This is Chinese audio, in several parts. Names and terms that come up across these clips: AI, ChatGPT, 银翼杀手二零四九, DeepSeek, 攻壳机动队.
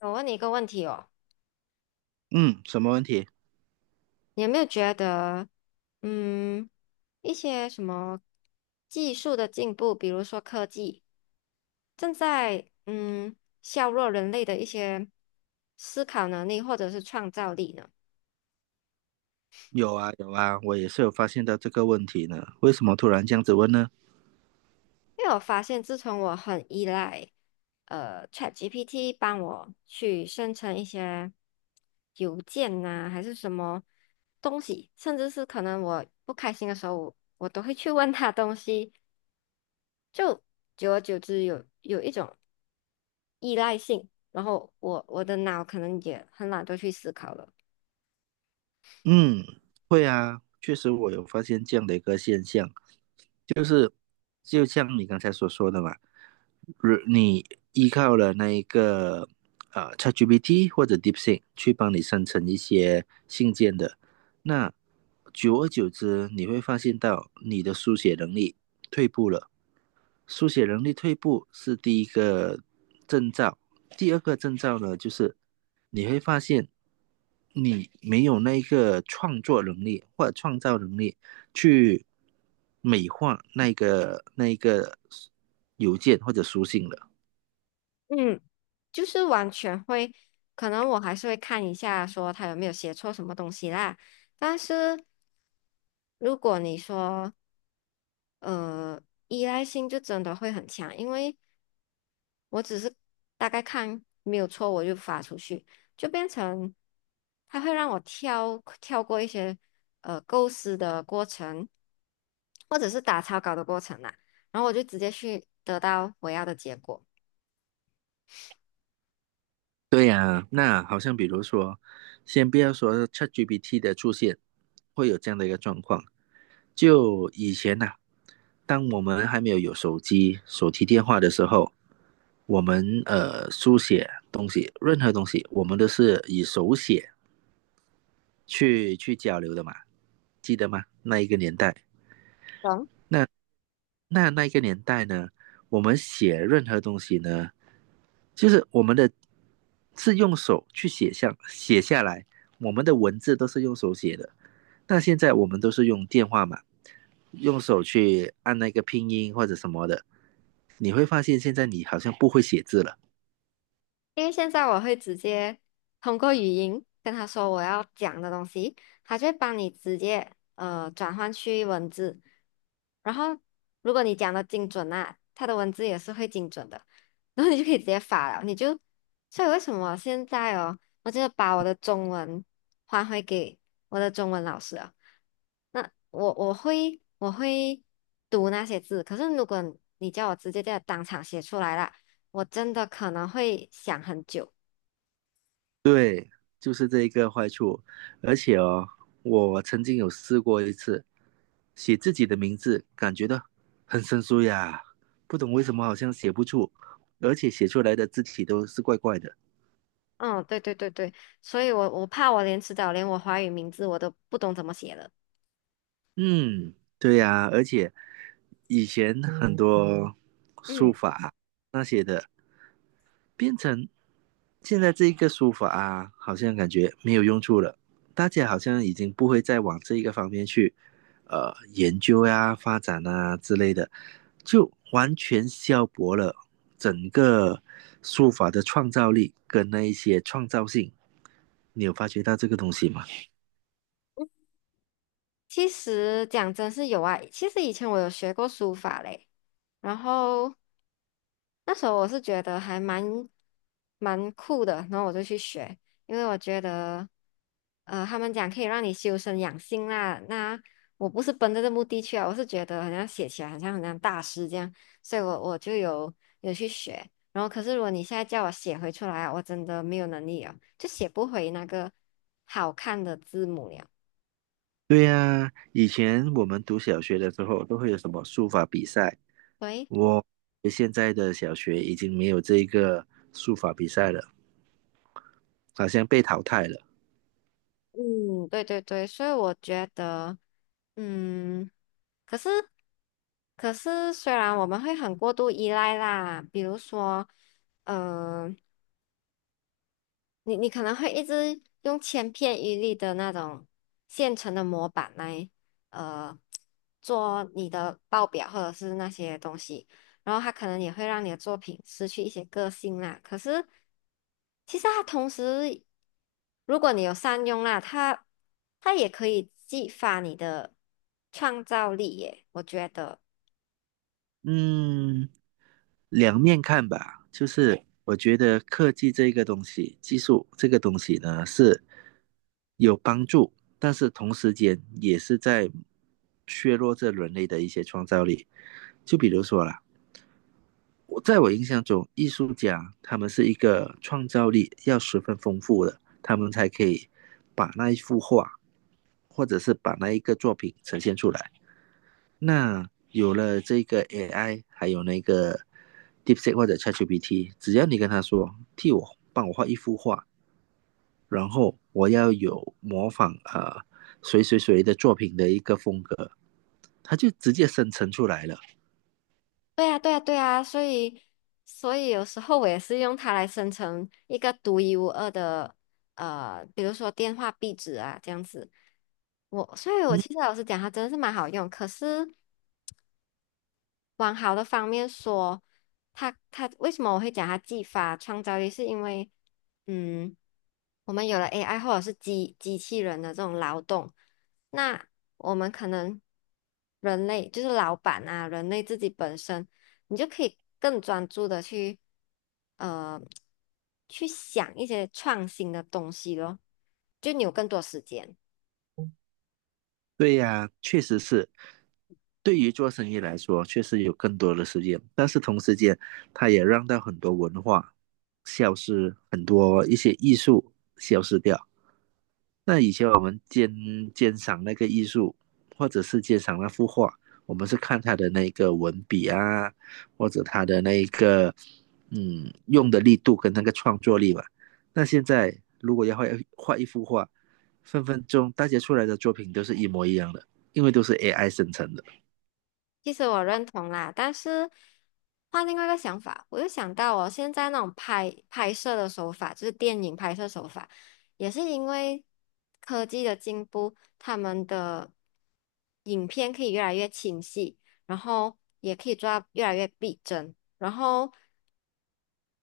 我问你一个问题哦，嗯，什么问题？你有没有觉得，嗯，一些什么技术的进步，比如说科技，正在削弱人类的一些思考能力或者是创造力呢？有啊，有啊，我也是有发现到这个问题呢。为什么突然这样子问呢？因为我发现，自从我很依赖ChatGPT 帮我去生成一些邮件呐、还是什么东西，甚至是可能我不开心的时候，我都会去问他东西。就久而久之有一种依赖性，然后我的脑可能也很懒得去思考了。嗯，会啊，确实我有发现这样的一个现象，就像你刚才所说的嘛，如你依靠了那一个ChatGPT 或者 DeepSeek 去帮你生成一些信件的，那久而久之，你会发现到你的书写能力退步了。书写能力退步是第一个征兆，第二个征兆呢，就是你会发现你没有那个创作能力或者创造能力去美化那个邮件或者书信了。嗯，就是完全会，可能我还是会看一下说他有没有写错什么东西啦，但是如果你说呃依赖性就真的会很强，因为我只是大概看没有错，我就发出去，就变成它会让我跳过一些构思的过程，或者是打草稿的过程啦、然后我就直接去得到我要的结果。对呀，那好像比如说，先不要说 ChatGPT 的出现会有这样的一个状况，就以前呐、当我们还没有手机、手提电话的时候，我们书写东西，任何东西，我们都是以手写去交流的嘛，记得吗？那一个年代，懂。那那一个年代呢，我们写任何东西呢，就是我们的是用手去写下来，我们的文字都是用手写的。那现在我们都是用电话嘛，用手去按那个拼音或者什么的，你会发现现在你好像不会写字了。因为现在我会直接通过语音跟他说我要讲的东西，他就会帮你直接转换去文字，然后如果你讲的精准啊，他的文字也是会精准的，然后你就可以直接发了，你就，所以为什么现在哦，我就把我的中文还回给我的中文老师啊，那我会读那些字，可是如果你叫我直接在当场写出来啦。我真的可能会想很久。对，就是这一个坏处。而且哦，我曾经有试过一次，写自己的名字，感觉到很生疏呀，不懂为什么好像写不出，而且写出来的字体都是怪怪的。嗯，对对对对，所以我怕我连迟早连我华语名字我都不懂怎么写了。嗯，对呀，而且以前很多书嗯，法啊那些的，变成现在这一个书法啊，好像感觉没有用处了，大家好像已经不会再往这一个方面去研究呀、发展啊之类的，就完全消薄了整个书法的创造力跟那一些创造性。你有发觉到这个东西吗？其实讲真是有啊，其实以前我有学过书法嘞，然后那时候我是觉得还蛮酷的，然后我就去学，因为我觉得，呃，他们讲可以让你修身养性啦。那我不是奔着这目的去啊，我是觉得好像写起来好像很像大师这样，所以我就有去学。然后可是如果你现在叫我写回出来啊，我真的没有能力啊，就写不回那个好看的字母了。对呀、以前我们读小学的时候都会有什么书法比赛，喂。我现在的小学已经没有这个书法比赛了。好像被淘汰了。嗯，对对对，所以我觉得，嗯，可是，可是，虽然我们会很过度依赖啦，比如说，呃你可能会一直用千篇一律的那种现成的模板来，呃，做你的报表或者是那些东西，然后它可能也会让你的作品失去一些个性啦。可是，其实它同时，如果你有善用啦，它也可以激发你的创造力耶，我觉得。嗯，两面看吧，就是我觉得科技这个东西，技术这个东西呢是有帮助，但是同时间也是在削弱这人类的一些创造力。就比如说啦，我在我印象中，艺术家他们是一个创造力要十分丰富的，他们才可以把那一幅画，或者是把那一个作品呈现出来。那有了这个 AI，还有那个 DeepSeek 或者 ChatGPT，只要你跟他说替我帮我画一幅画，然后我要有模仿谁谁谁的作品的一个风格，他就直接生成出来了。对呀，对呀，对呀，所以，所以有时候我也是用它来生成一个独一无二的，呃，比如说电话壁纸啊，这样子。我，所以我嗯，其实老实讲，它真的是蛮好用。可是往好的方面说，他为什么我会讲他技法创造力，是因为嗯，我们有了 AI 或者是机器人的这种劳动，那我们可能人类就是老板啊，人类自己本身，你就可以更专注的去呃去想一些创新的东西咯，就你有更多时间。对呀、啊确实是。对于做生意来说，确实有更多的时间，但是同时间，它也让到很多文化消失，很多一些艺术消失掉。那以前我们鉴赏那个艺术，或者是鉴赏那幅画，我们是看他的那个文笔啊，或者他的那个用的力度跟那个创作力吧。那现在如果要画一幅画，分分钟大家出来的作品都是一模一样的，因为都是 AI 生成的。其实我认同啦，但是换另外一个想法，我又想到哦，现在那种拍摄的手法，就是电影拍摄手法，也是因为科技的进步，他们的影片可以越来越清晰，然后也可以做到越来越逼真，然后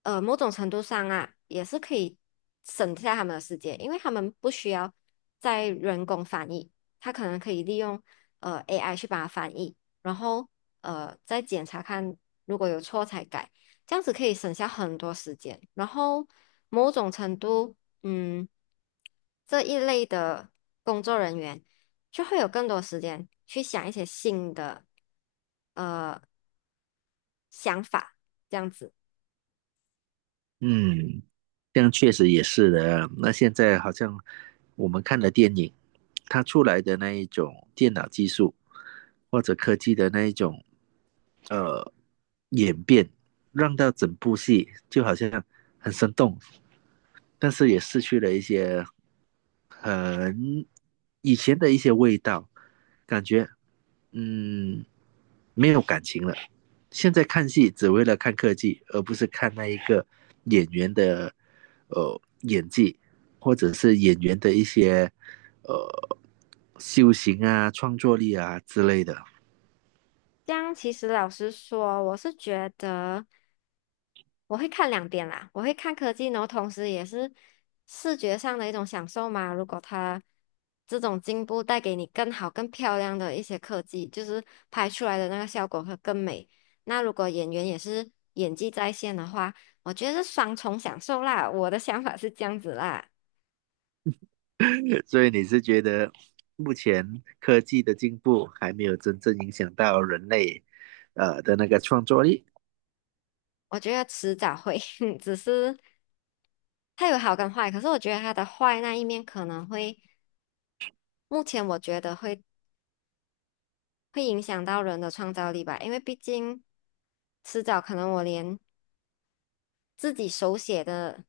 呃，某种程度上啊，也是可以省下他们的时间，因为他们不需要再人工翻译，他可能可以利用AI 去把它翻译，然后再检查看如果有错才改，这样子可以省下很多时间。然后某种程度，嗯，这一类的工作人员就会有更多时间去想一些新的呃想法，这样子。嗯，这样确实也是的啊，那现在好像我们看的电影，它出来的那一种电脑技术或者科技的那一种呃演变，让到整部戏就好像很生动，但是也失去了一些很以前的一些味道，感觉嗯，没有感情了。现在看戏只为了看科技，而不是看那一个演员的演技，或者是演员的一些呃修行啊、创作力啊之类的。这样其实老实说，我是觉得我会看两边啦，我会看科技，然后同时也是视觉上的一种享受嘛。如果它这种进步带给你更好、更漂亮的一些科技，就是拍出来的那个效果会更美。那如果演员也是演技在线的话，我觉得是双重享受啦。我的想法是这样子啦，所以你是觉得目前科技的进步还没有真正影响到人类的那个创作力？我觉得迟早会，只是它有好跟坏。可是我觉得它的坏那一面可能会，目前我觉得会。会影响到人的创造力吧，因为毕竟迟早可能我连自己手写的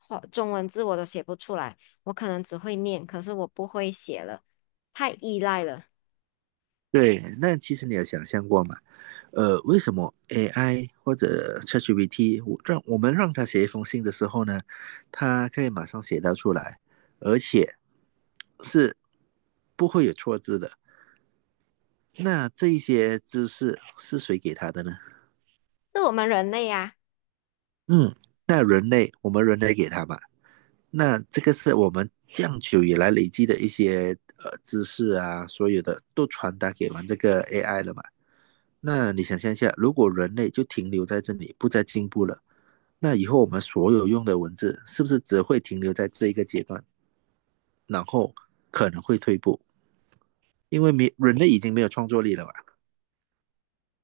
话中文字我都写不出来，我可能只会念，可是我不会写了，太依赖了，对，那其实你有想象过吗？呃，为什么 AI 或者 ChatGPT 我让我们让它写一封信的时候呢，它可以马上写到出来，而且是不会有错字的。那这一些知识是谁给他的呢？是我们人类呀、嗯，那人类，我们人类给他嘛。那这个是我们这样久以来累积的一些知识啊，所有的都传达给完这个 AI 了嘛。那你想象一下，如果人类就停留在这里，不再进步了，那以后我们所有用的文字是不是只会停留在这一个阶段，然后可能会退步，因为没人类已经没有创作力了嘛？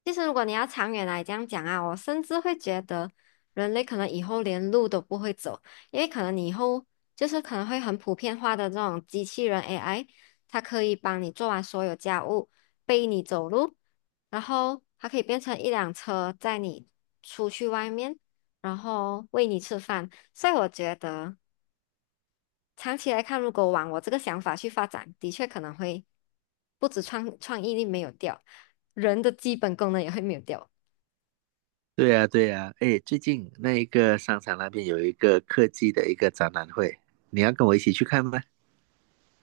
其实，如果你要长远来这样讲啊，我甚至会觉得人类可能以后连路都不会走，因为可能你以后就是可能会很普遍化的这种机器人 AI，它可以帮你做完所有家务，背你走路，然后它可以变成一辆车载你出去外面，然后喂你吃饭。所以我觉得长期来看，如果往我这个想法去发展，的确可能会不止创意力没有掉，人的基本功能也会没有掉。对呀、对呀、哎，最近那一个商场那边有一个科技的一个展览会，你要跟我一起去看吗？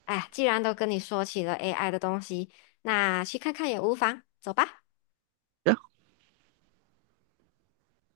哎，既然都跟你说起了 AI 的东西，那去看看也无妨，走吧。啊，